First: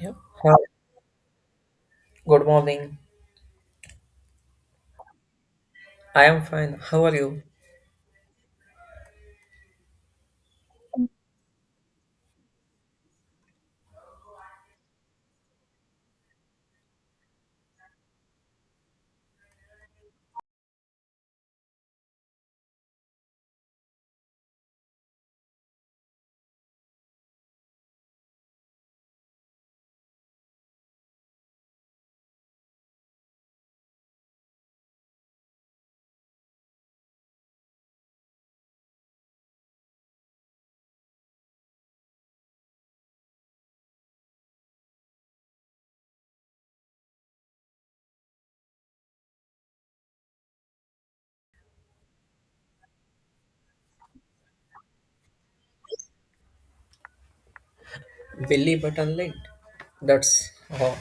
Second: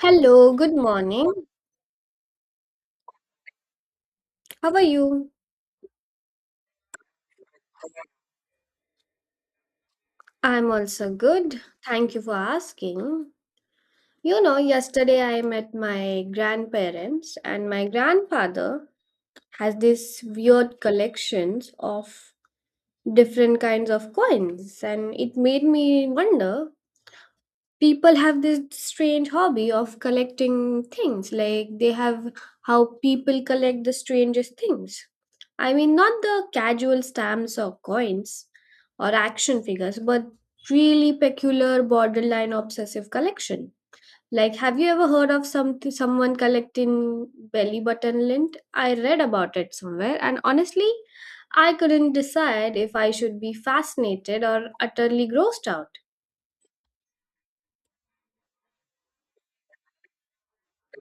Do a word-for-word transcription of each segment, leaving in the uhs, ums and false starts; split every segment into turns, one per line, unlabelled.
Yeah. Hi,
good morning.
good morning.
How are you?
I am fine. How are you?
I'm also good. Thank you for asking. You know, yesterday I met my grandparents, and my grandfather has this weird collections of different kinds of coins, and it made me wonder people have this strange hobby of collecting things like they have how people collect the strangest things. I mean, not the casual stamps or coins or action figures, but really peculiar, borderline obsessive collection. Like, have you ever heard of some someone collecting belly button lint? I read about it somewhere, and honestly, I couldn't decide if I should be fascinated or utterly grossed out.
Billy Button late. That's oh,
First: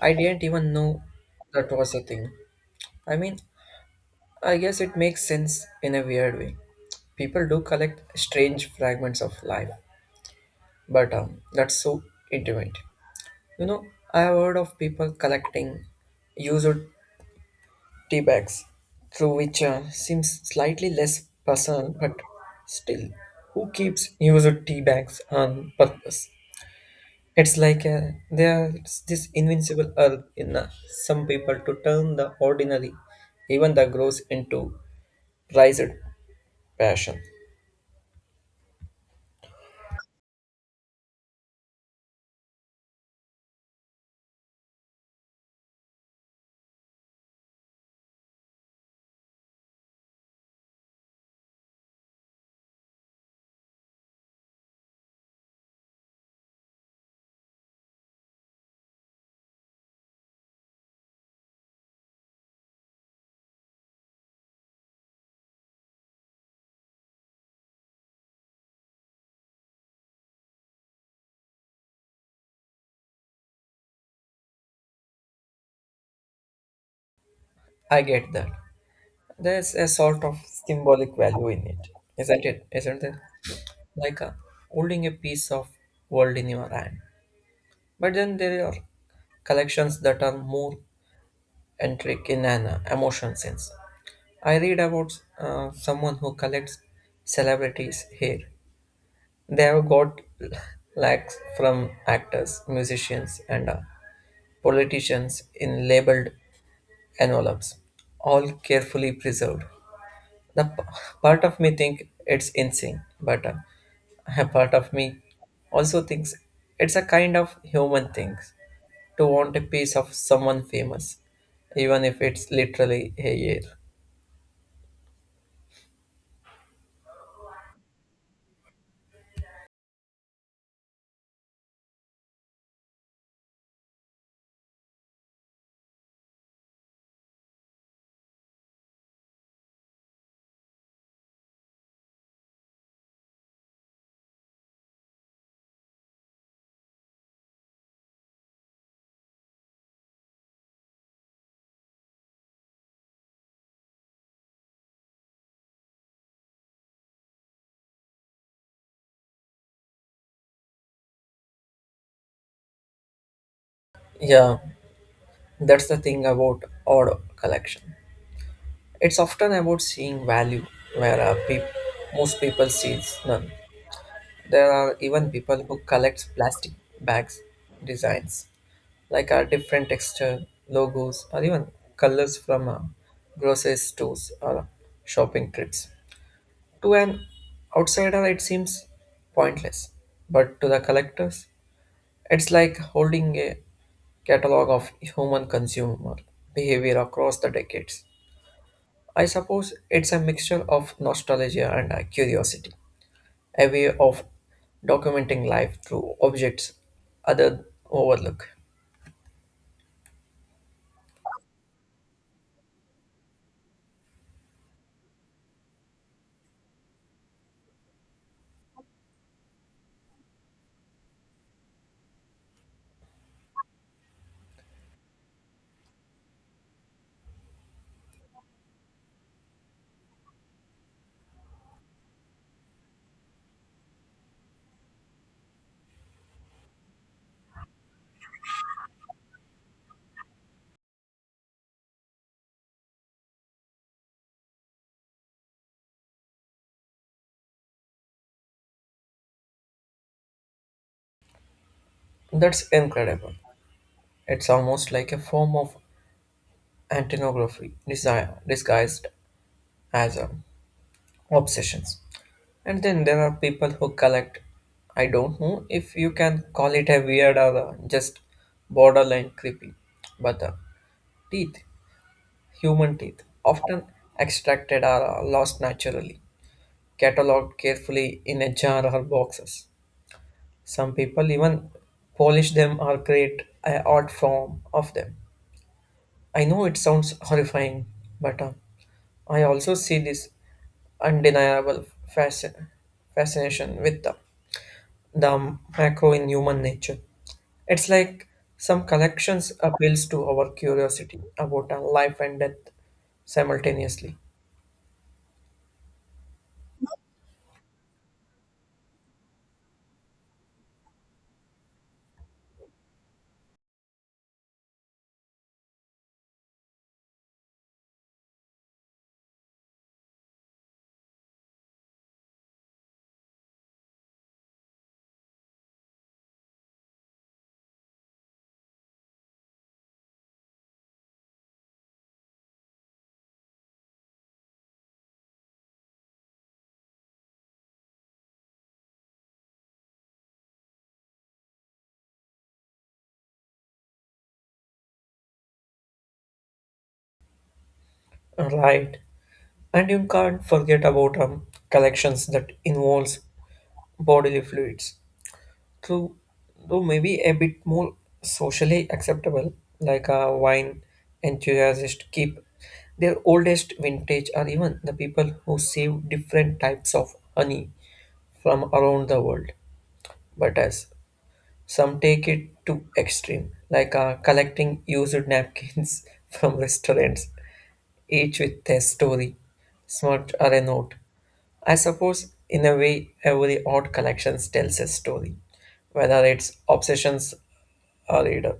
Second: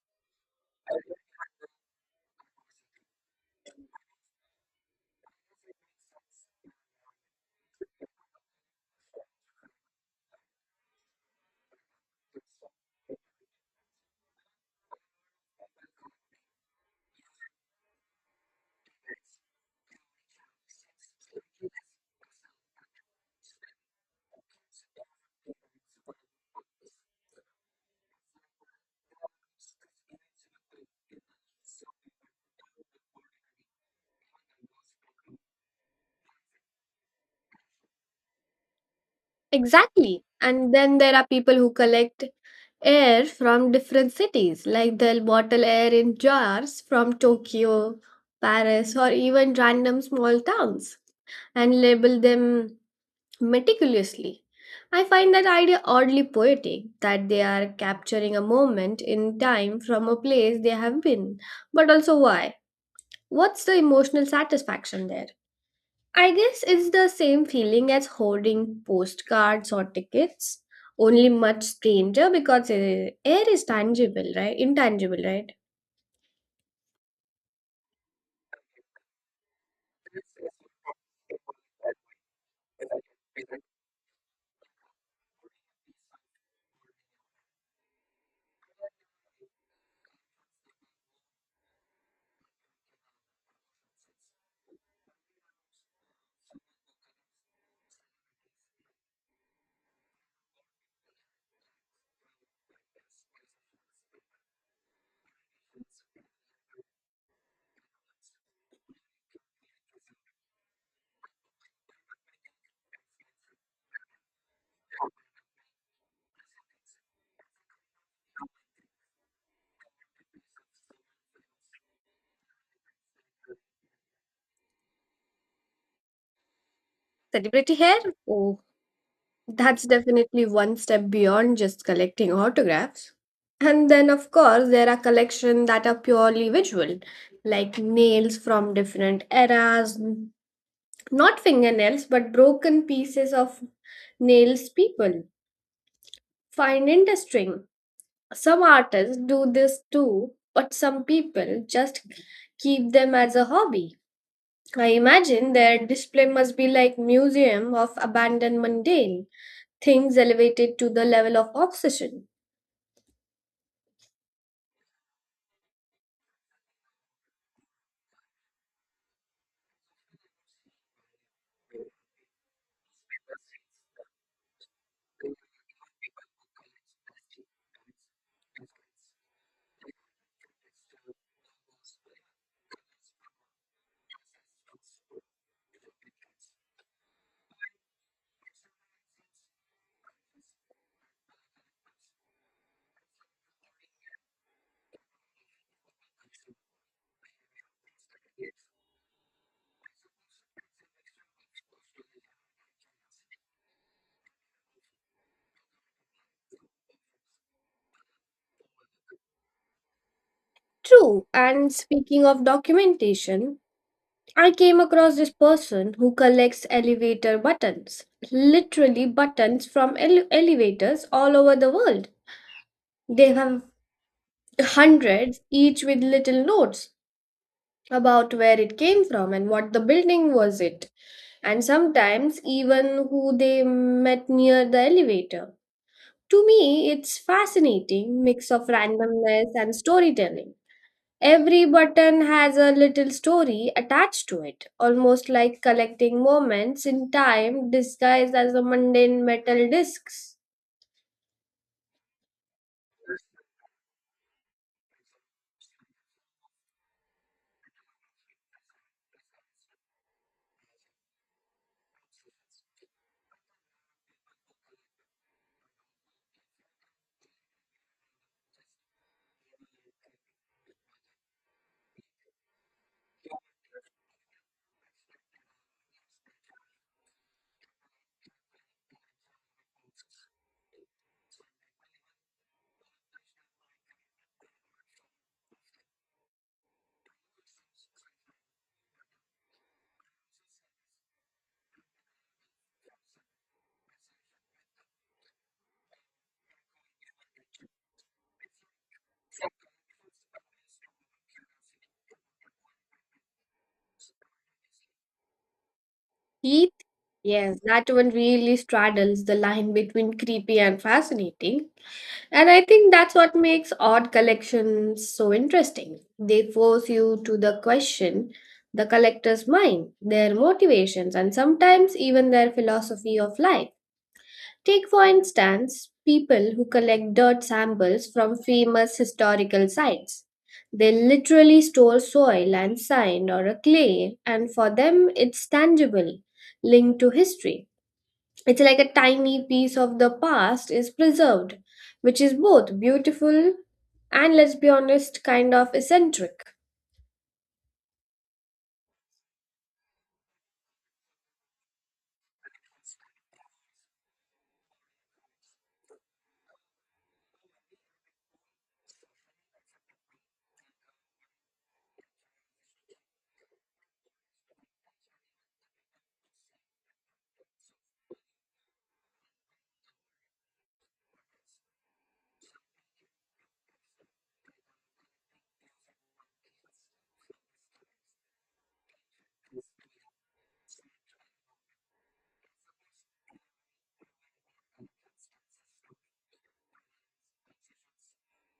I didn't even know that was a thing. I mean, I guess it makes sense in a weird way. People do collect strange fragments of life, but um, that's so intimate. You know, I have heard of people collecting used tea bags, through which uh, seems slightly less personal, but still, who keeps used tea bags on purpose? It's like uh, there's this invincible urge in uh, some people to turn the ordinary, even the gross, into prized passion.
Exactly. And then there are people who collect air from different cities, like they'll bottle air in jars from Tokyo, Paris, or even random small towns and label them meticulously. I find that idea oddly poetic, that they are capturing a moment in time from a place they have been. But also, why? What's the emotional satisfaction there? I guess it's the same feeling as hoarding postcards or tickets, only much stranger because uh, air is tangible, right? Intangible, right?
I get that. There's a sort of symbolic value in it, isn't it? Isn't there? Like uh, holding a piece of world in your hand. But then there are collections that are more intricate in an uh, emotional sense. I read about uh, someone who collects celebrities' hair. They have got lacks from actors, musicians, and uh, politicians in labeled envelopes, all carefully preserved. The p- Part of me think it's insane, but uh, a part of me also thinks it's a kind of human thing to want a piece of someone famous, even if it's literally a year.
Celebrity hair? Oh, that's definitely one step beyond just collecting autographs. And then, of course, there are collections that are purely visual, like nails from different eras, not fingernails, but broken pieces of nails people find interesting. Some artists do this too, but some people just keep them as a hobby. I imagine their display must be like museum of abandoned mundane things elevated to the level of obsession.
Yeah, that's the thing about odd collection. It's often about seeing value where uh, peop- most people see none. There are even people who collect plastic bags designs like our different texture logos or even colors from uh, grocery stores or shopping trips. To an outsider, it seems pointless, but to the collectors, it's like holding a catalog of human consumer behavior across the decades. I suppose it's a mixture of nostalgia and uh, curiosity, a way of documenting life through objects other overlook.
True, and speaking of documentation, I came across this person who collects elevator buttons, literally buttons from ele- elevators all over the world. They have hundreds, each with little notes about where it came from and what the building was it, and sometimes even who they met near the elevator. To me, it's fascinating mix of randomness and storytelling. Every button has a little story attached to it, almost like collecting moments in time disguised as a mundane metal discs.
That's incredible. It's almost like a form of antinography desi- disguised as um, obsessions. And then there are people who collect, I don't know if you can call it a weird or uh, just borderline creepy, but uh, teeth, human teeth, often extracted or uh, lost naturally cataloged carefully in a jar or boxes. Some people even polish them or create an art form of them. I know it sounds horrifying, but uh, I also see this undeniable fascin- fascination with the, the macro in human nature. It's like some collections appeals to our curiosity about our life and death simultaneously.
Teeth, yes, that one really straddles the line between creepy and fascinating. And I think that's what makes odd collections so interesting. They force you to the question the collector's mind, their motivations, and sometimes even their philosophy of life. Take, for instance, people who collect dirt samples from famous historical sites. They literally store soil and sand or a clay, and for them it's tangible, linked to history. It's like a tiny piece of the past is preserved, which is both beautiful and, let's be honest, kind of eccentric.
Right. And you can't forget about um, collections that involves bodily fluids. Through, though maybe a bit more socially acceptable, like a wine enthusiast keep their oldest vintage, or even the people who save different types of honey from around the world. But as some take it to extreme, like uh, collecting used napkins from restaurants, each with their story, smut or a note. I suppose, in a way, every odd collection tells a story, whether it's obsessions or reader.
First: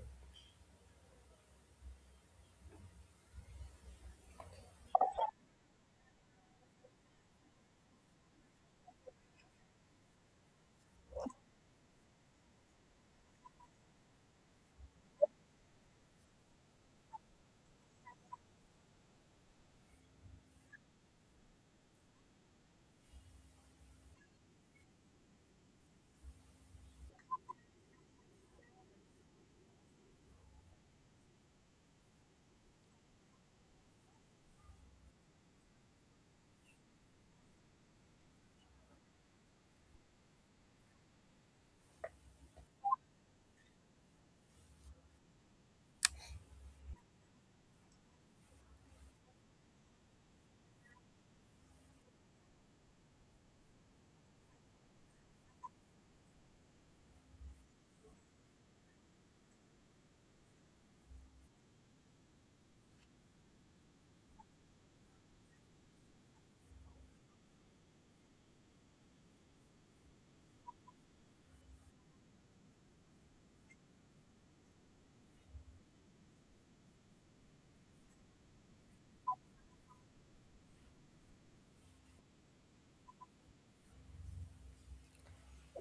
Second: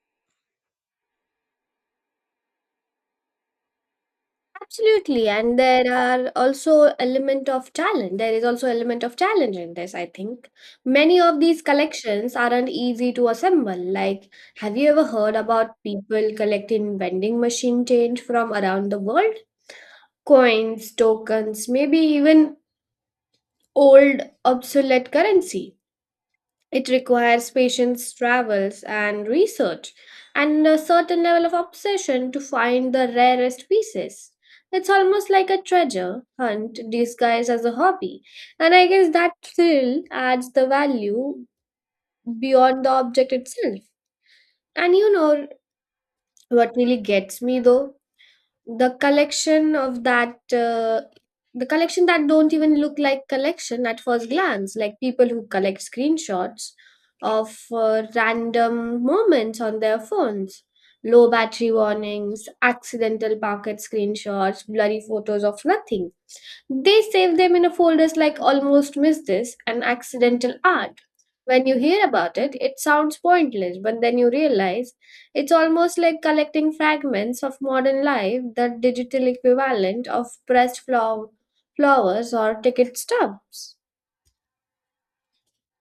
Absolutely, and there are also element of talent. There is also element of challenge in this, I think. Many of these collections aren't easy to assemble. Like, have you ever heard about people collecting vending machine change from around the world? Coins, tokens, maybe even old obsolete currency. It requires patience, travels, and research, and a certain level of obsession to find the rarest pieces. It's almost like a treasure hunt disguised as a hobby, and I guess that thrill adds the value beyond the object itself. And you know what really gets me, though? the collection of that uh, the collection that don't even look like collection at first glance, like people who collect screenshots of uh, random moments on their phones, low battery warnings, accidental pocket screenshots, blurry photos of nothing. They save them in a folders like almost miss this, an accidental art. When you hear about it, it sounds pointless, but then you realize it's almost like collecting fragments of modern life, the digital equivalent of pressed flow- flowers or ticket stubs.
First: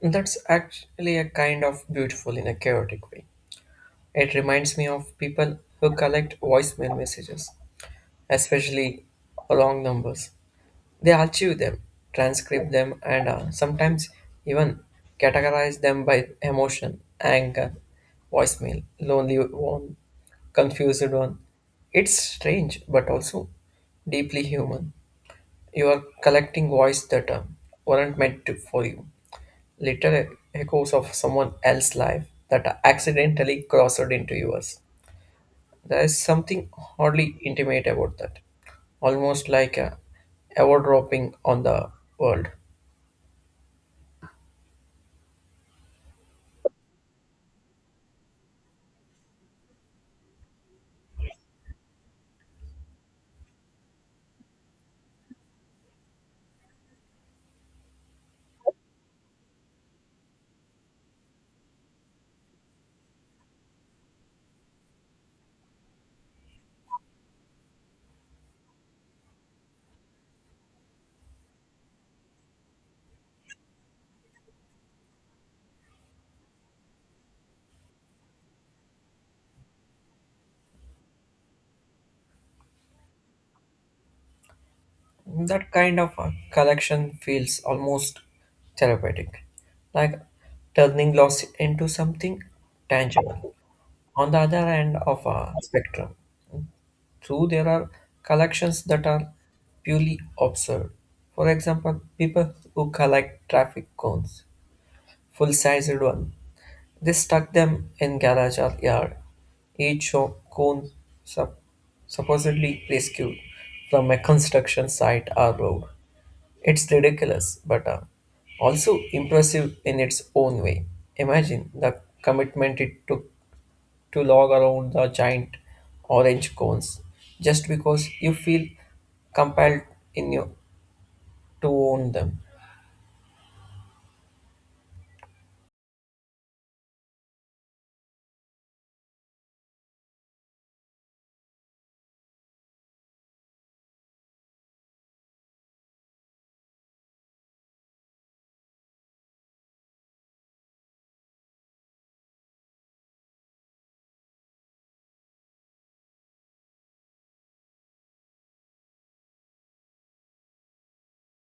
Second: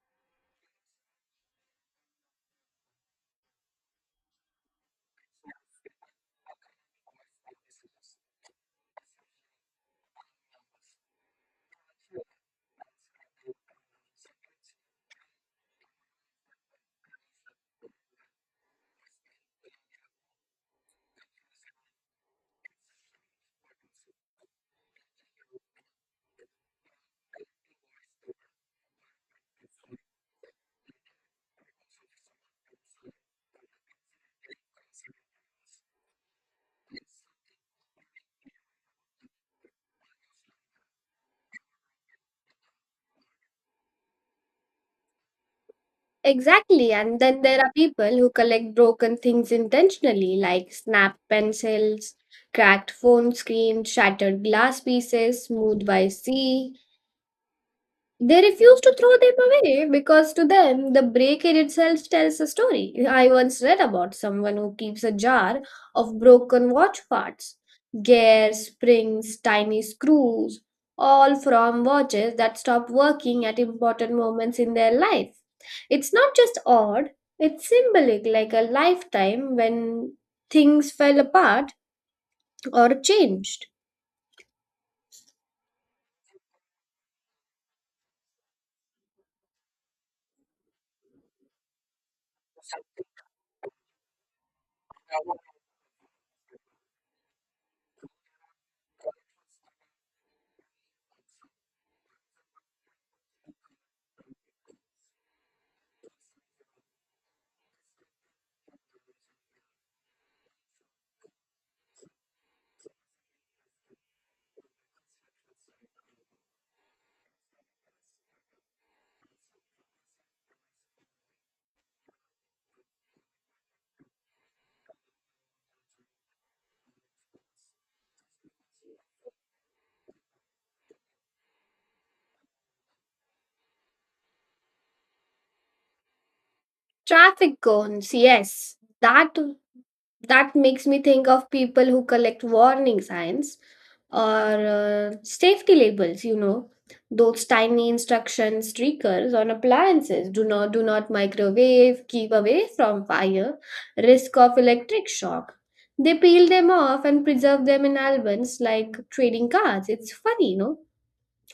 That's actually a kind of beautiful in a chaotic way. It reminds me of people who collect voicemail messages, especially long numbers. They archive them, transcribe them, and uh, sometimes even categorize them by emotion, anger, voicemail, lonely one, confused one. It's strange, but also deeply human. You are collecting voice that uh, weren't meant to, for you, little echoes of someone else's life that accidentally crossed into yours. There is something hardly intimate about that, almost like a eavesdropping on the world.
Exactly, and then there are people who collect broken things intentionally, like snapped pencils, cracked phone screens, shattered glass pieces, smoothed by sea. They refuse to throw them away because to them, the break in itself tells a story. I once read about someone who keeps a jar of broken watch parts, gears, springs, tiny screws, all from watches that stop working at important moments in their life. It's not just odd, it's symbolic, like a lifetime when things fell apart or changed.
That kind of a collection feels almost therapeutic, like turning loss into something tangible. On the other end of a spectrum, too, there are collections that are purely absurd. For example, people who collect traffic cones, full-sized one, they stuck them in garage or yard. Each show- cone sup- supposedly rescued from a construction site or road. It's ridiculous, but uh, also impressive in its own way. Imagine the commitment it took to log around the giant orange cones just because you feel compelled in your, to own them.
Traffic cones, yes, that that makes me think of people who collect warning signs or uh, safety labels, you know, those tiny instruction streakers on appliances. Do not do not microwave, keep away from fire, risk of electric shock. They peel them off and preserve them in albums like trading cards. It's funny, you know.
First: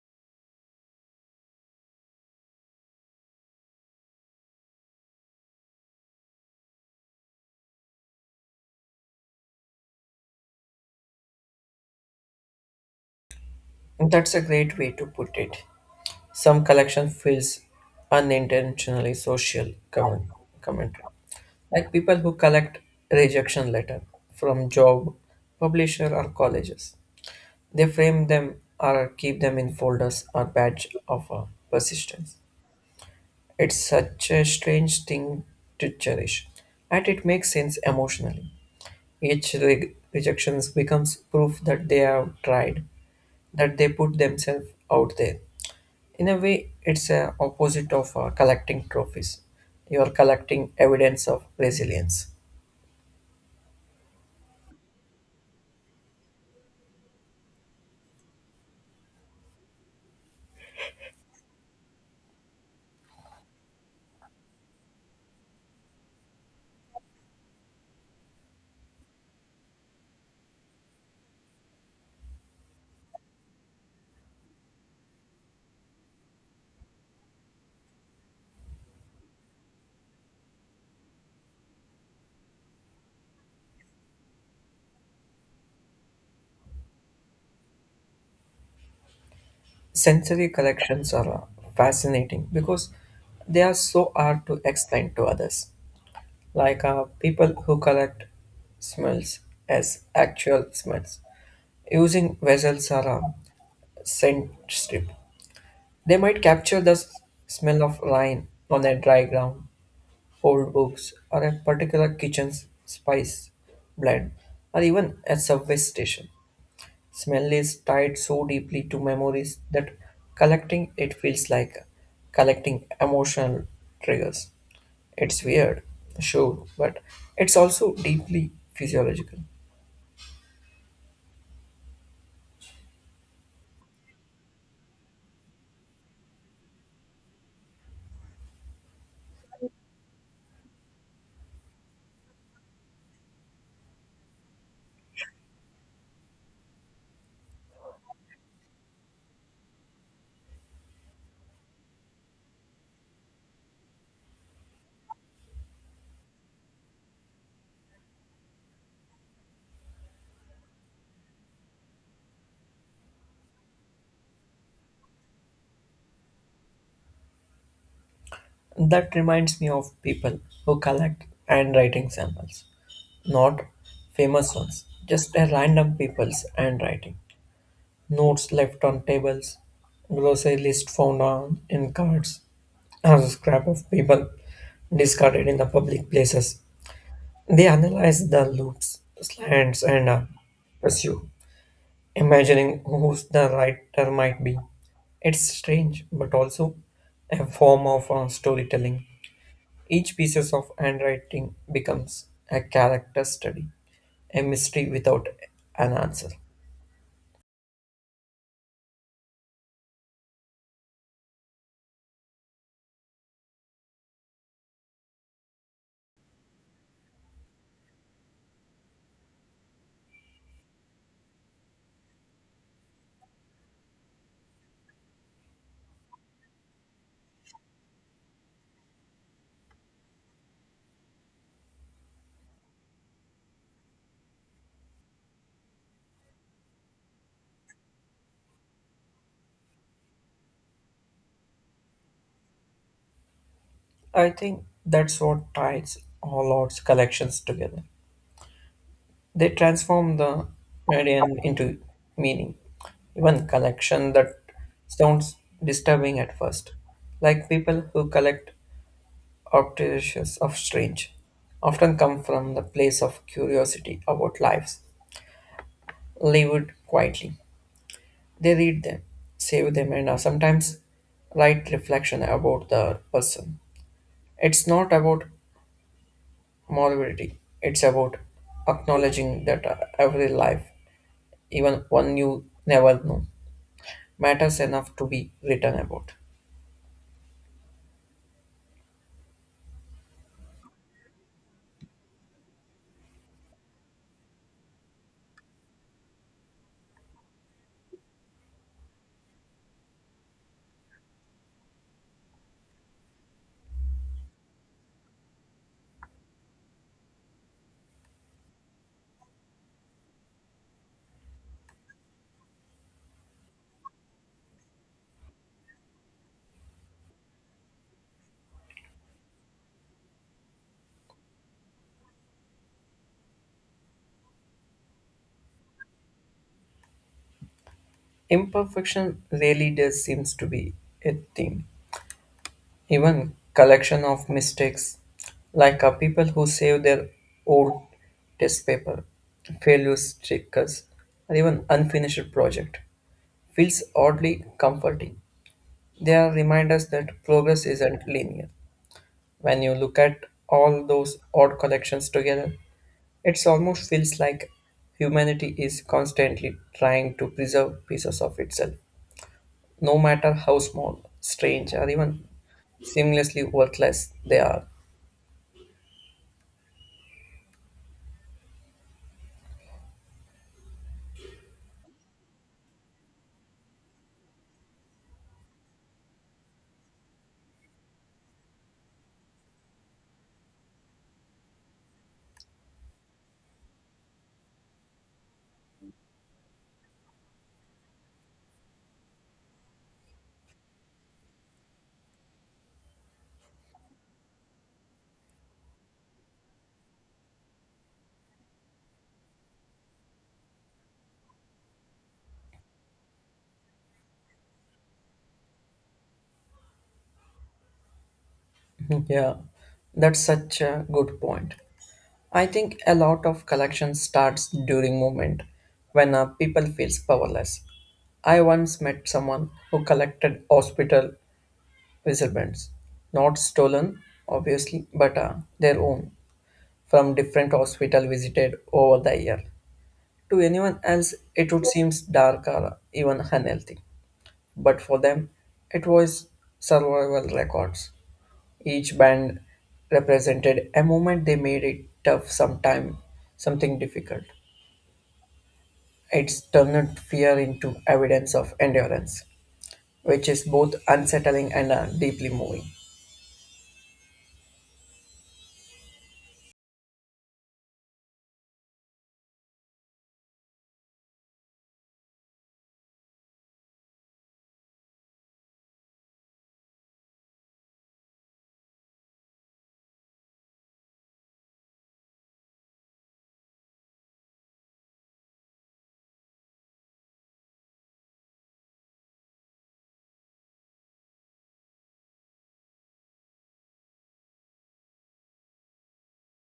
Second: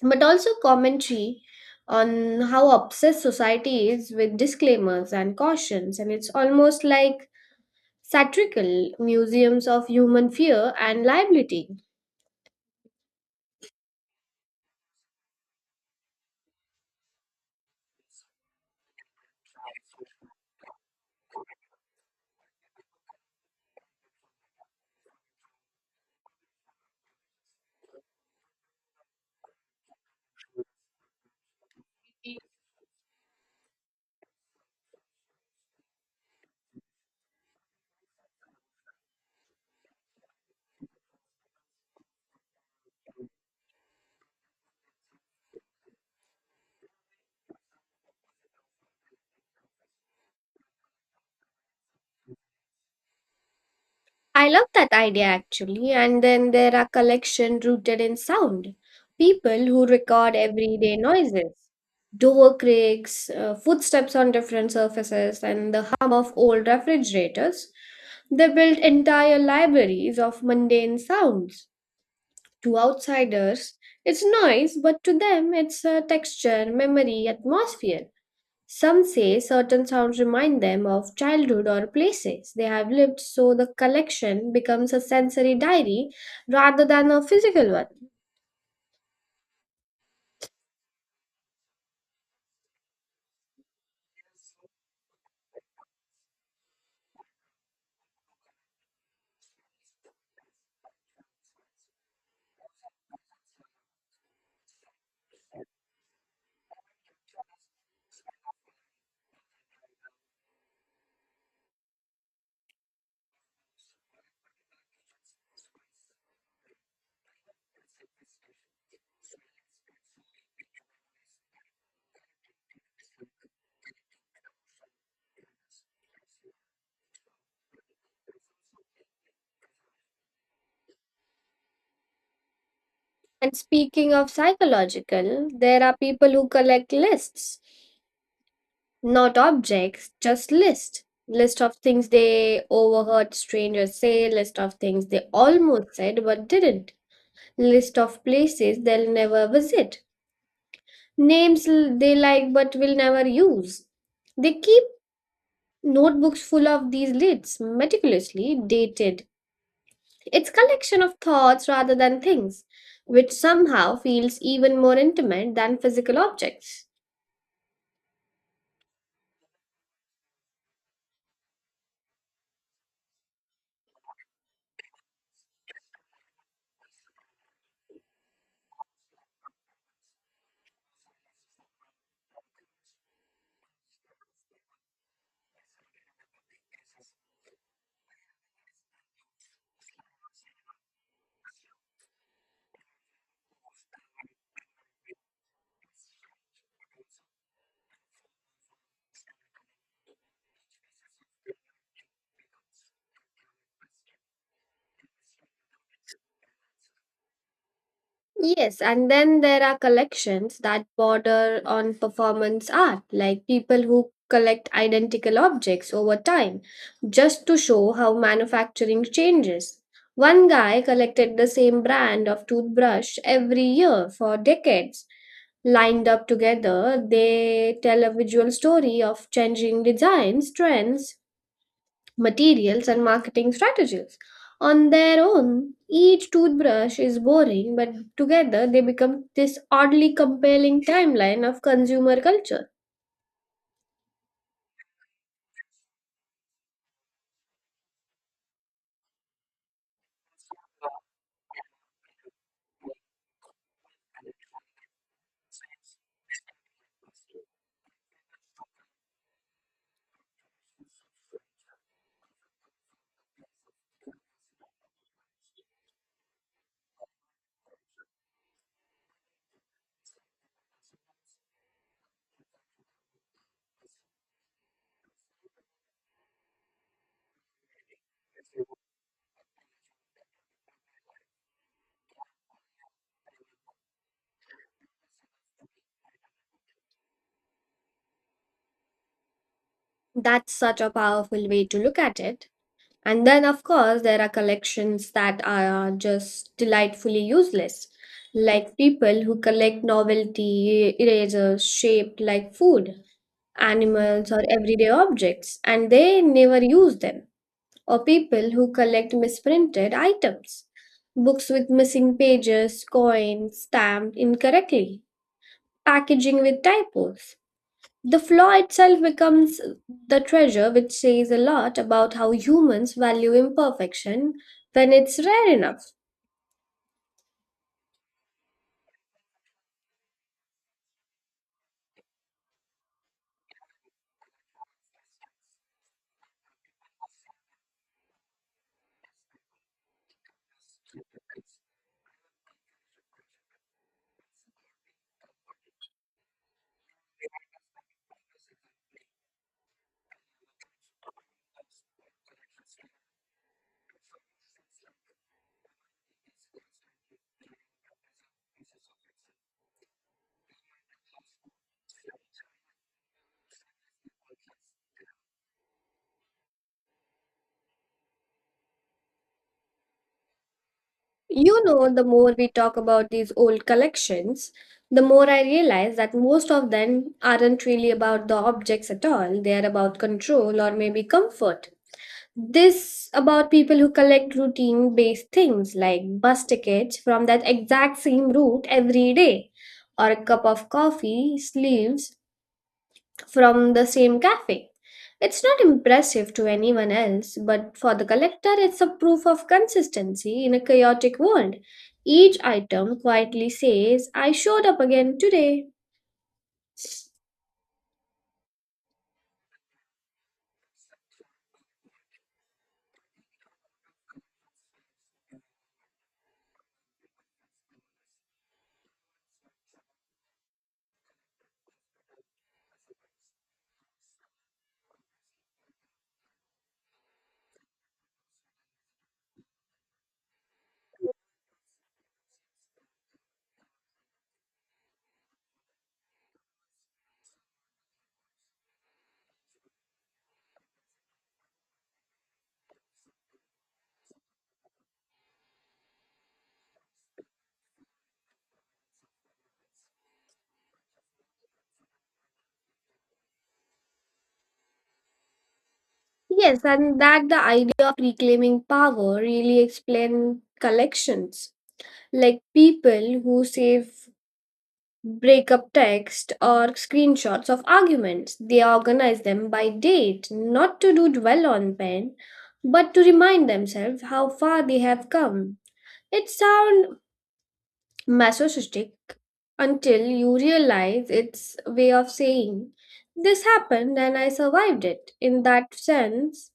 But also commentary on how obsessed society is with disclaimers and cautions. And it's almost like satirical museums of human fear and liability.
That's a great way to put it. Some collection feels unintentionally social comment, commentary, like people who collect rejection letter from job, publisher, or colleges. They frame them or keep them in folders or badge of uh, persistence. It's such a strange thing to cherish, and it makes sense emotionally. Each re- rejection becomes proof that they have tried, that they put themselves out there. In a way, it's a opposite of uh, collecting trophies. You are collecting evidence of resilience.
I love that idea actually. And then there are collection rooted in sound. People who record everyday noises, door creaks, uh, footsteps on different surfaces, and the hum of old refrigerators. They built entire libraries of mundane sounds. To outsiders, it's noise, but to them, it's a texture, memory, atmosphere. Some say certain sounds remind them of childhood or places they have lived, so the collection becomes a sensory diary rather than a physical one.
Sensory collections are uh, fascinating because they are so hard to explain to others, like uh, people who collect smells as actual smells. Using vessels or a scent strip, they might capture the s- smell of lime on a dry ground, old books, or a particular kitchen's spice blend, or even a subway station. Smell is tied so deeply to memories that collecting it feels like collecting emotional triggers. It's weird, sure, but it's also deeply physiological.
And speaking of psychological, there are people who collect lists, not objects, just lists. List of things they overheard strangers say, list of things they almost said but didn't, list of places they'll never visit, names l- they like but will never use. They keep notebooks full of these lids, meticulously dated. It's collection of thoughts rather than things, which somehow feels even more intimate than physical objects.
That reminds me of people who collect handwriting samples, not famous ones, just a random people's handwriting. Notes left on tables, grocery list found on in cards, or a scrap of paper discarded in the public places. They analyze the loops, slants, and uh, pursue, imagining who's the writer might be. It's strange, but also a form of uh, storytelling. Each piece of handwriting becomes a character study, a mystery without an answer.
Yes, and then there are collections that border on performance art, like people who collect identical objects over time, just to show how manufacturing changes. One guy collected the same brand of toothbrush every year for decades. Lined up together, they tell a visual story of changing designs, trends, materials, and marketing strategies. On their own, each toothbrush is boring, but together they become this oddly compelling timeline of consumer culture.
I think that's what ties all arts collections together. They transform the meridian into meaning, even collection that sounds disturbing at first. Like people who collect objects of strange, often come from the place of curiosity about lives, lived quietly. They read them, save them, and uh, sometimes write reflection about the person. It's not about morality, it's about acknowledging that uh, every life, even one you never know, matters enough to be written about.
That's such a powerful way to look at it. And then, of course, there are collections that are just delightfully useless, like people who collect novelty erasers shaped like food, animals, or everyday objects, and they never use them, or people who collect misprinted items, books with missing pages, coins stamped incorrectly, packaging with typos. The flaw itself becomes the treasure, which says a lot about how humans value imperfection when it's rare enough.
Imperfection really does seems to be a theme. Even collection of mistakes, like uh, people who save their old test paper, failure stickers, or even unfinished project, feels oddly comforting. They are reminders that progress isn't linear. When you look at all those odd collections together, it almost feels like humanity is constantly trying to preserve pieces of itself, no matter how small, strange, or even seamlessly worthless they are.
You know, the more we talk about these old collections, the more I realize that most of them aren't really about the objects at all. They are about control or maybe comfort. This about people who collect routine based things, like bus tickets from that exact same route every day, or a cup of coffee, sleeves from the same cafe. It's not impressive to anyone else, but for the collector, it's a proof of consistency in a chaotic world. Each item quietly says, I showed up again today.
Mhm. Yeah, that's such a good point. I think a lot of collection starts during movement when uh, people feels powerless. I once met someone who collected hospital whistle bands, not stolen, obviously, but uh, their own, from different hospital visited over the year. To anyone else, it would seem dark or even unhealthy, but for them, it was survival records. Each band represented a moment they made it tough, sometime something difficult. It's turned fear into evidence of endurance, which is both unsettling and uh, deeply moving.
Yes, and that the idea of reclaiming power really explains collections. Like people who save breakup text or screenshots of arguments. They organize them by date, not to do dwell on pen, but to remind themselves how far they have come. It sounds masochistic until you realize it's a way of saying, this happened and I survived it. In that sense,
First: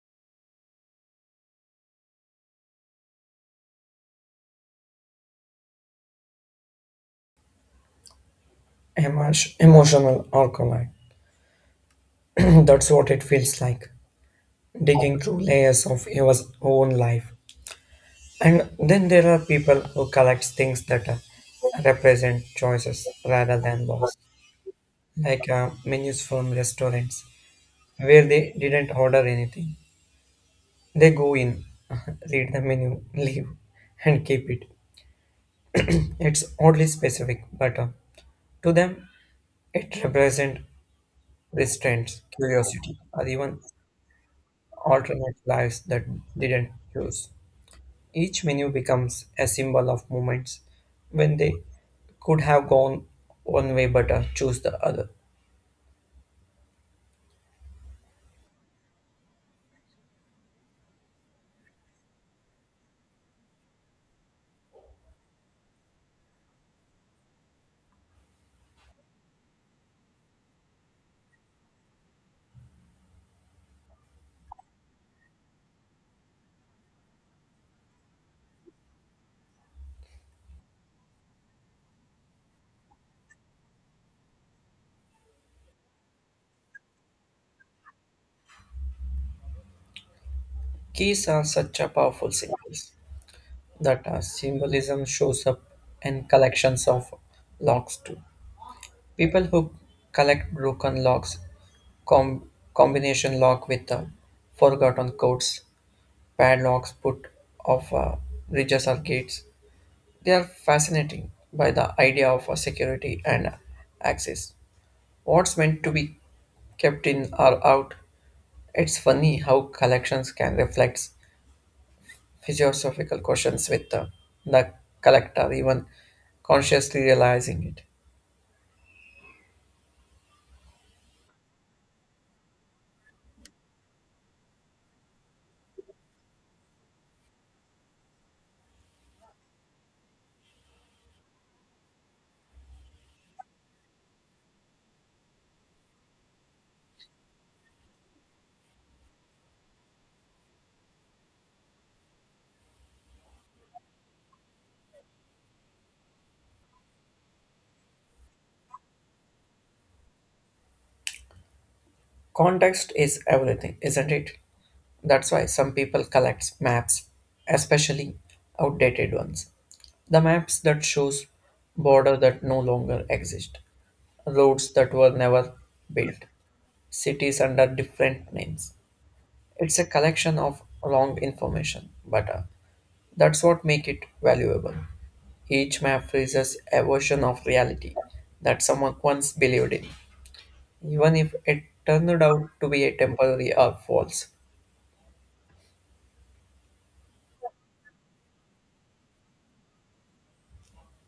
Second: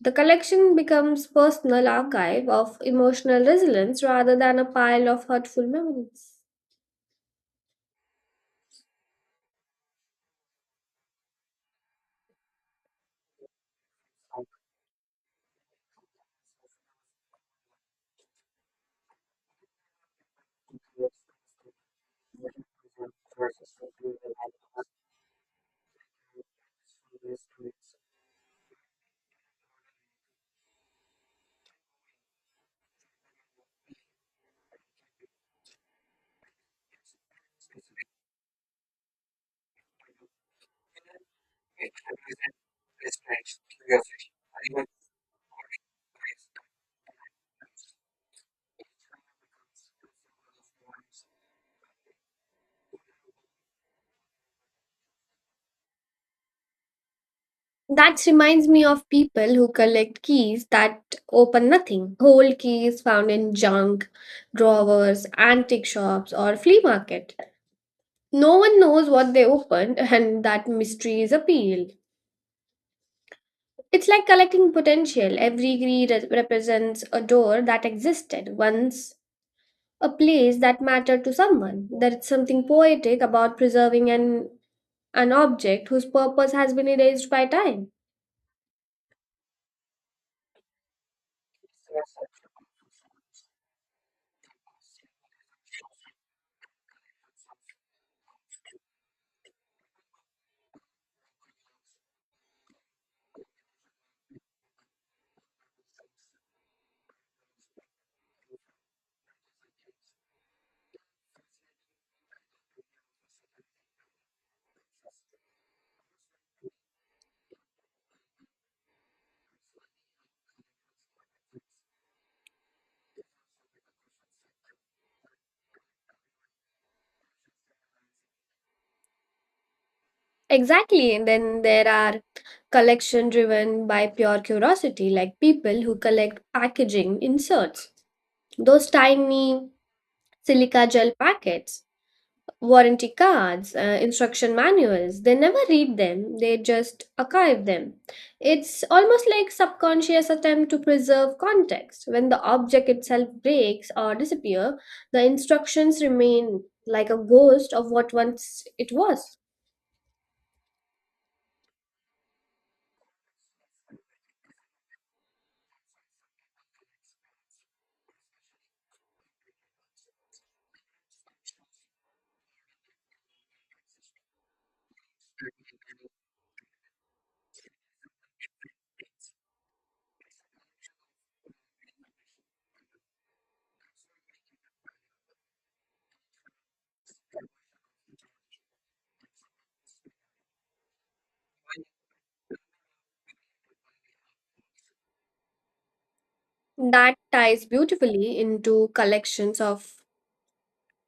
the collection becomes personal archive of emotional resilience rather than a pile of hurtful memories.
Emo- Emotional alcohol. That's what it feels like. Digging through layers of your own life. And then there are people who collect things that uh, represent choices rather than laws, like uh, menus from restaurants where they didn't order anything. They go in, read the menu, leave, and keep it. It's oddly specific, but uh, to them, it represents restraint, curiosity, or even alternate lives that didn't choose. Each menu becomes a symbol of moments when they could have gone one way but uh, choose the other.
That reminds me of people who collect keys that open nothing. Whole keys found in junk, drawers, antique shops, or flea market. No one knows what they opened, and that mystery is appealed. It's like collecting potential. Every key re- represents a door that existed once, a place that mattered to someone. There's something poetic about preserving an, an object whose purpose has been erased by time.
Keys are such a powerful symbols. That uh, symbolism shows up in collections of locks too. People who collect broken locks, com- combination lock with uh, forgotten codes, padlocks put off uh, bridges or gates, they are fascinating by the idea of uh, security and uh, access. What's meant to be kept in or out? It's funny how collections can reflect philosophical questions with the, the collector, even consciously realizing it.
Exactly. And then there are collection driven by pure curiosity, like people who collect packaging inserts, those tiny silica gel packets, warranty cards, uh, instruction manuals. They never read them, they just archive them. It's almost like subconscious attempt to preserve context. When the object itself breaks or disappear, the instructions remain like a ghost of what once it was.
Context is everything, isn't it? That's why some people collect maps, especially outdated ones. The maps that shows border that no longer exist, roads that were never built, cities under different names. It's a collection of wrong information, but uh, that's what make it valuable. Each map raises a version of reality that someone once believed in, even if it turned out to be a temporary or false.
That ties beautifully into collections of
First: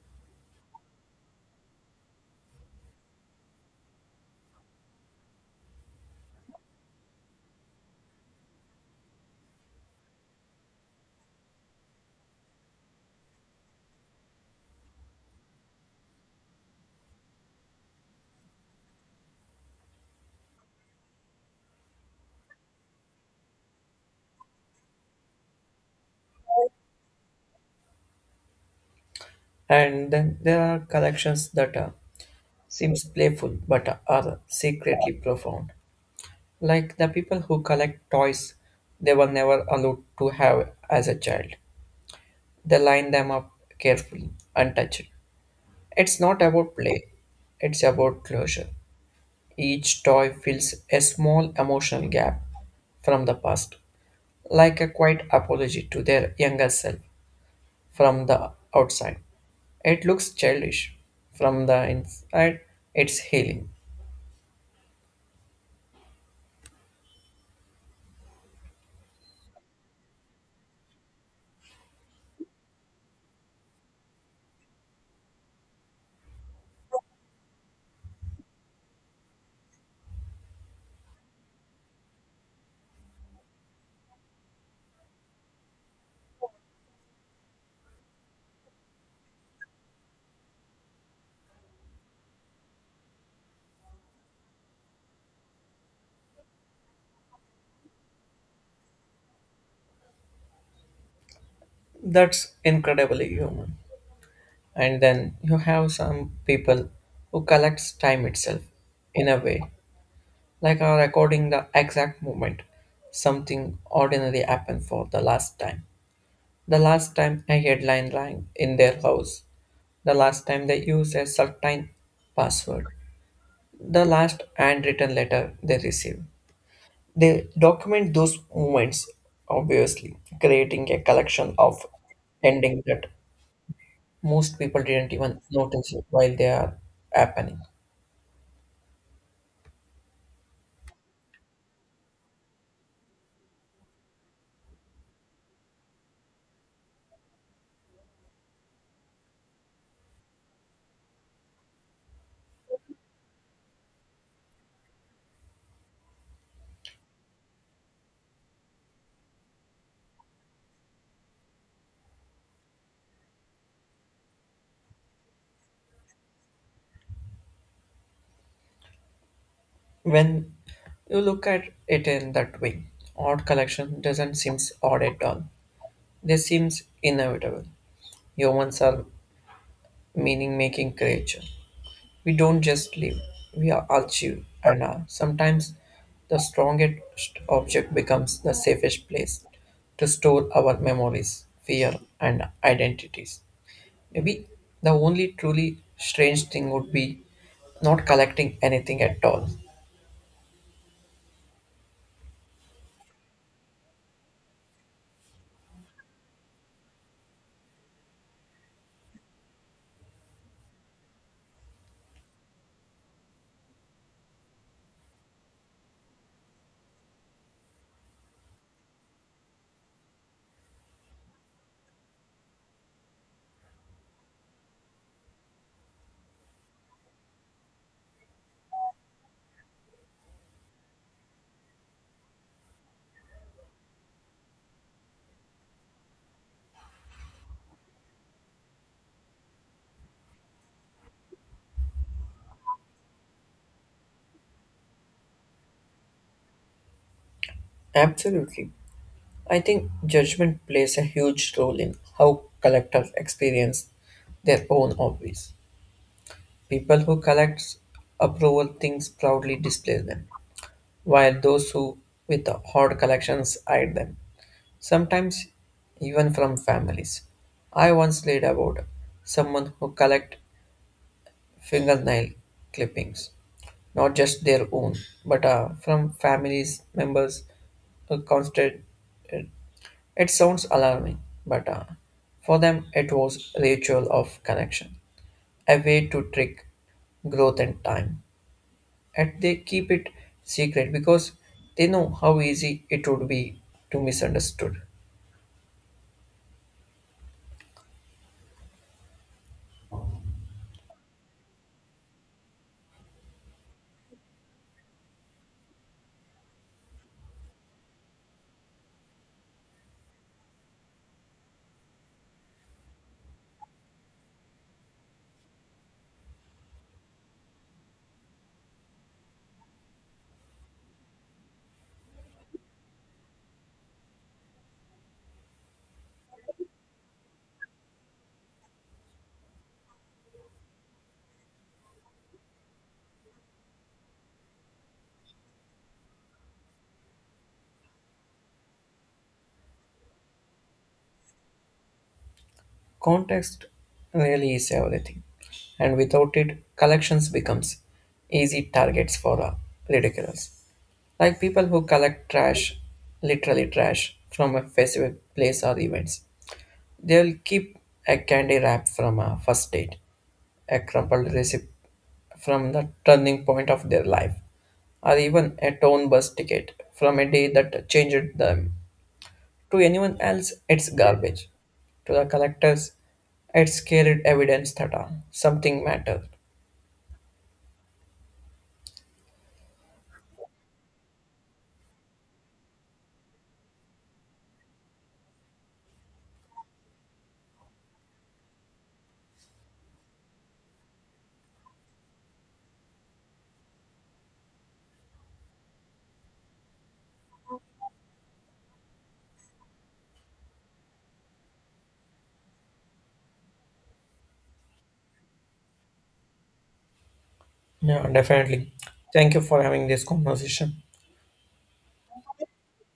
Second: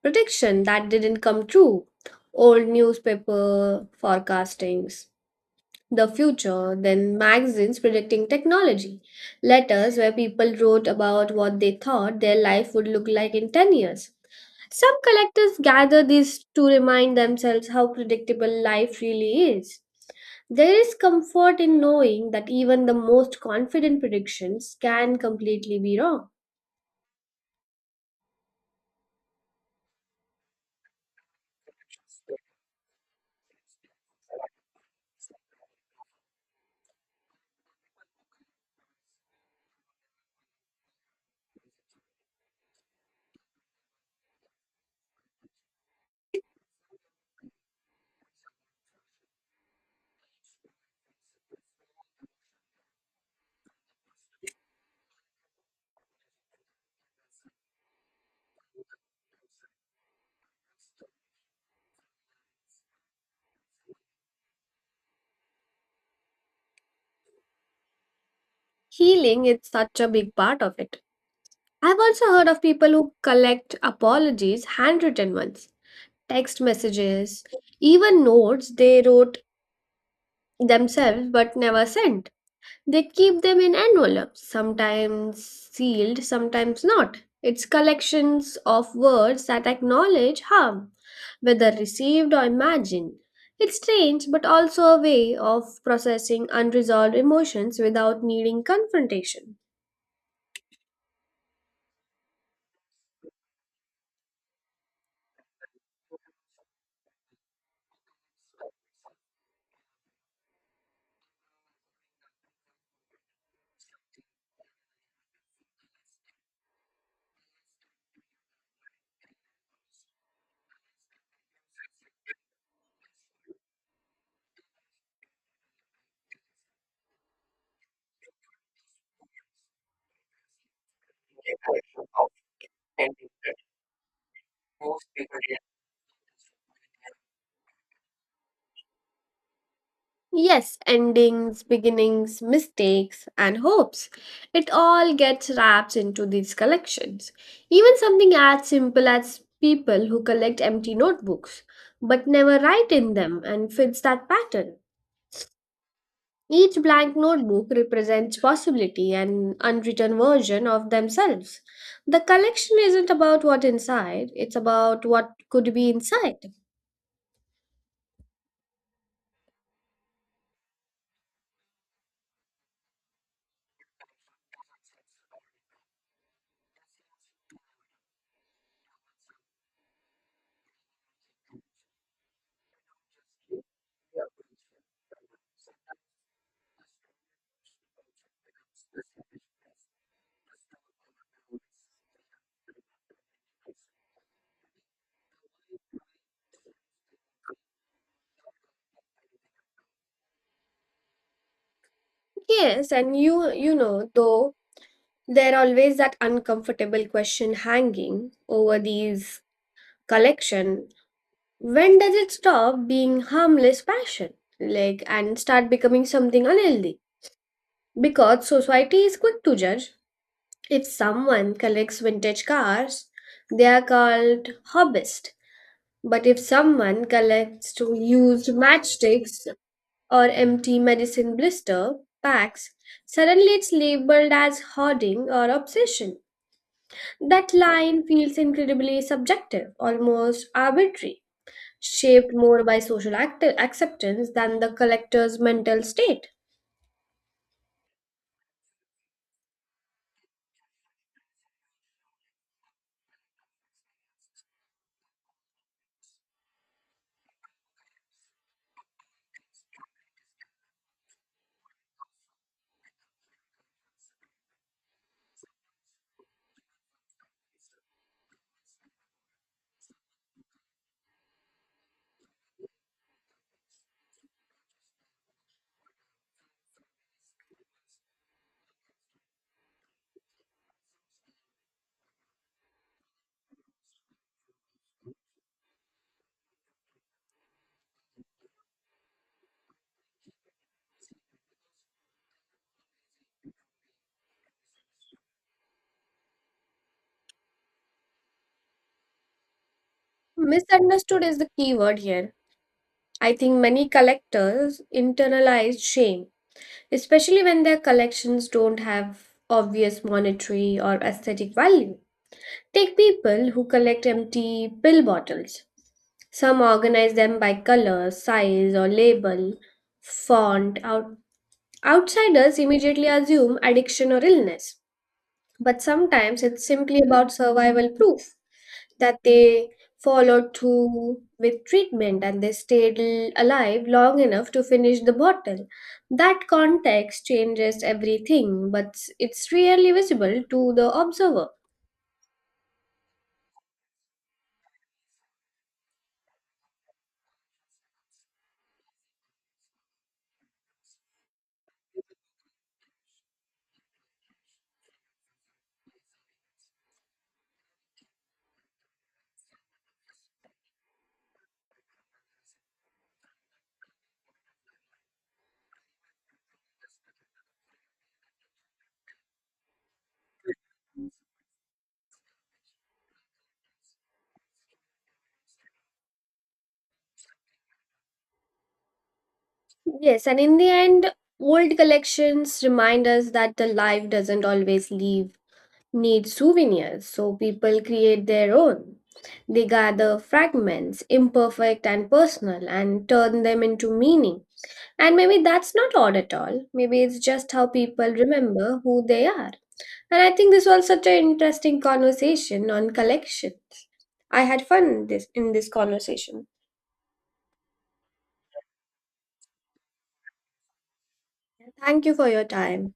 prediction that didn't come true. Old newspaper forecastings, the future, then magazines predicting technology, letters where people wrote about what they thought their life would look like in ten years. Some collectors gather these to remind themselves how predictable life really is. There is comfort in knowing that even the most confident predictions can completely be wrong.
And then there are collections that uh, seems playful but are secretly profound, like the people who collect toys they were never allowed to have as a child. They line them up carefully, untouched. It's not about play, it's about closure. Each toy fills a small emotional gap from the past, like a quiet apology to their younger self. From the outside, it looks childish. From the inside, it's healing.
Healing is such a big part of it. I've also heard of people who collect apologies, handwritten ones, text messages, even notes they wrote themselves but never sent. They keep them in envelopes, sometimes sealed, sometimes not. It's collections of words that acknowledge harm, whether received or imagined. It's strange, but also a way of processing unresolved emotions without needing confrontation.
That's incredibly human. And then you have some people who collects time itself in a way, like are recording the exact moment something ordinary happened for the last time. The last time a headline rang in their house. The last time they used a certain password. The last handwritten letter they received. They document those moments, obviously, creating a collection of ending that most people didn't even notice while they are happening.
Yes, endings, beginnings, mistakes, and hopes. It all gets wrapped into these collections. Even something as simple as people who collect empty notebooks but never write in them and fits that pattern. Each blank notebook represents possibility and unwritten version of themselves. The collection isn't about what inside, it's about what could be inside.
When you look at it in that way, odd collection doesn't seem odd at all. They seems inevitable. Humans are meaning making creature. We don't just live, we are achieve, and uh, sometimes the strongest object becomes the safest place to store our memories, fear, and identities. Maybe the only truly strange thing would be not collecting anything at all.
Yes, and you you know, though, there always that uncomfortable question hanging over these collection. When does it stop being harmless passion? Like, and start becoming something unhealthy? Because society is quick to judge. If someone collects vintage cars, they are called hobbyist. But if someone collects to used matchsticks or empty medicine blister packs, suddenly it's labeled as hoarding or obsession. That line feels incredibly subjective, almost arbitrary, shaped more by social act- acceptance than the collector's mental state.
Absolutely. I think judgment plays a huge role in how collectors experience their own hobbies. People who collect approval things proudly display them, while those who with odd collections hide them, sometimes even from families. I once read about someone who collect fingernail clippings, not just their own, but uh, from families members who constant. uh, It sounds alarming, but uh, for them it was a ritual of connection, a way to trick growth and time, and they keep it secret because they know how easy it would be to misunderstood.
Misunderstood is the key word here. I think many collectors internalize shame, especially when their collections don't have obvious monetary or aesthetic value. Take people who collect empty pill bottles. Some organize them by color, size, or label, font, or outsiders immediately assume addiction or illness, but sometimes it's simply about survival proof that they followed through with treatment and they stayed l- alive long enough to finish the bottle. That context changes everything, but it's rarely visible to the observer.
Context really is everything, and without it, collections becomes easy targets for uh, ridiculous. Like people who collect trash, literally trash, from a specific place or events. They'll keep a candy wrap from a first date, a crumpled receipt from the turning point of their life, or even a town bus ticket from a day that changed them. To anyone else, it's garbage. To the collectors, it's carried evidence that uh, something mattered.
Yes, and in the end, old collections remind us that the life doesn't always leave need souvenirs, so people create their own. They gather fragments, imperfect and personal, and turn them into meaning. And maybe that's not odd at all. Maybe it's just how people remember who they are. And I think this was such an interesting conversation on collections. I had fun this in this conversation.
Yeah, definitely. Thank you for having this conversation.
Thank you for your time.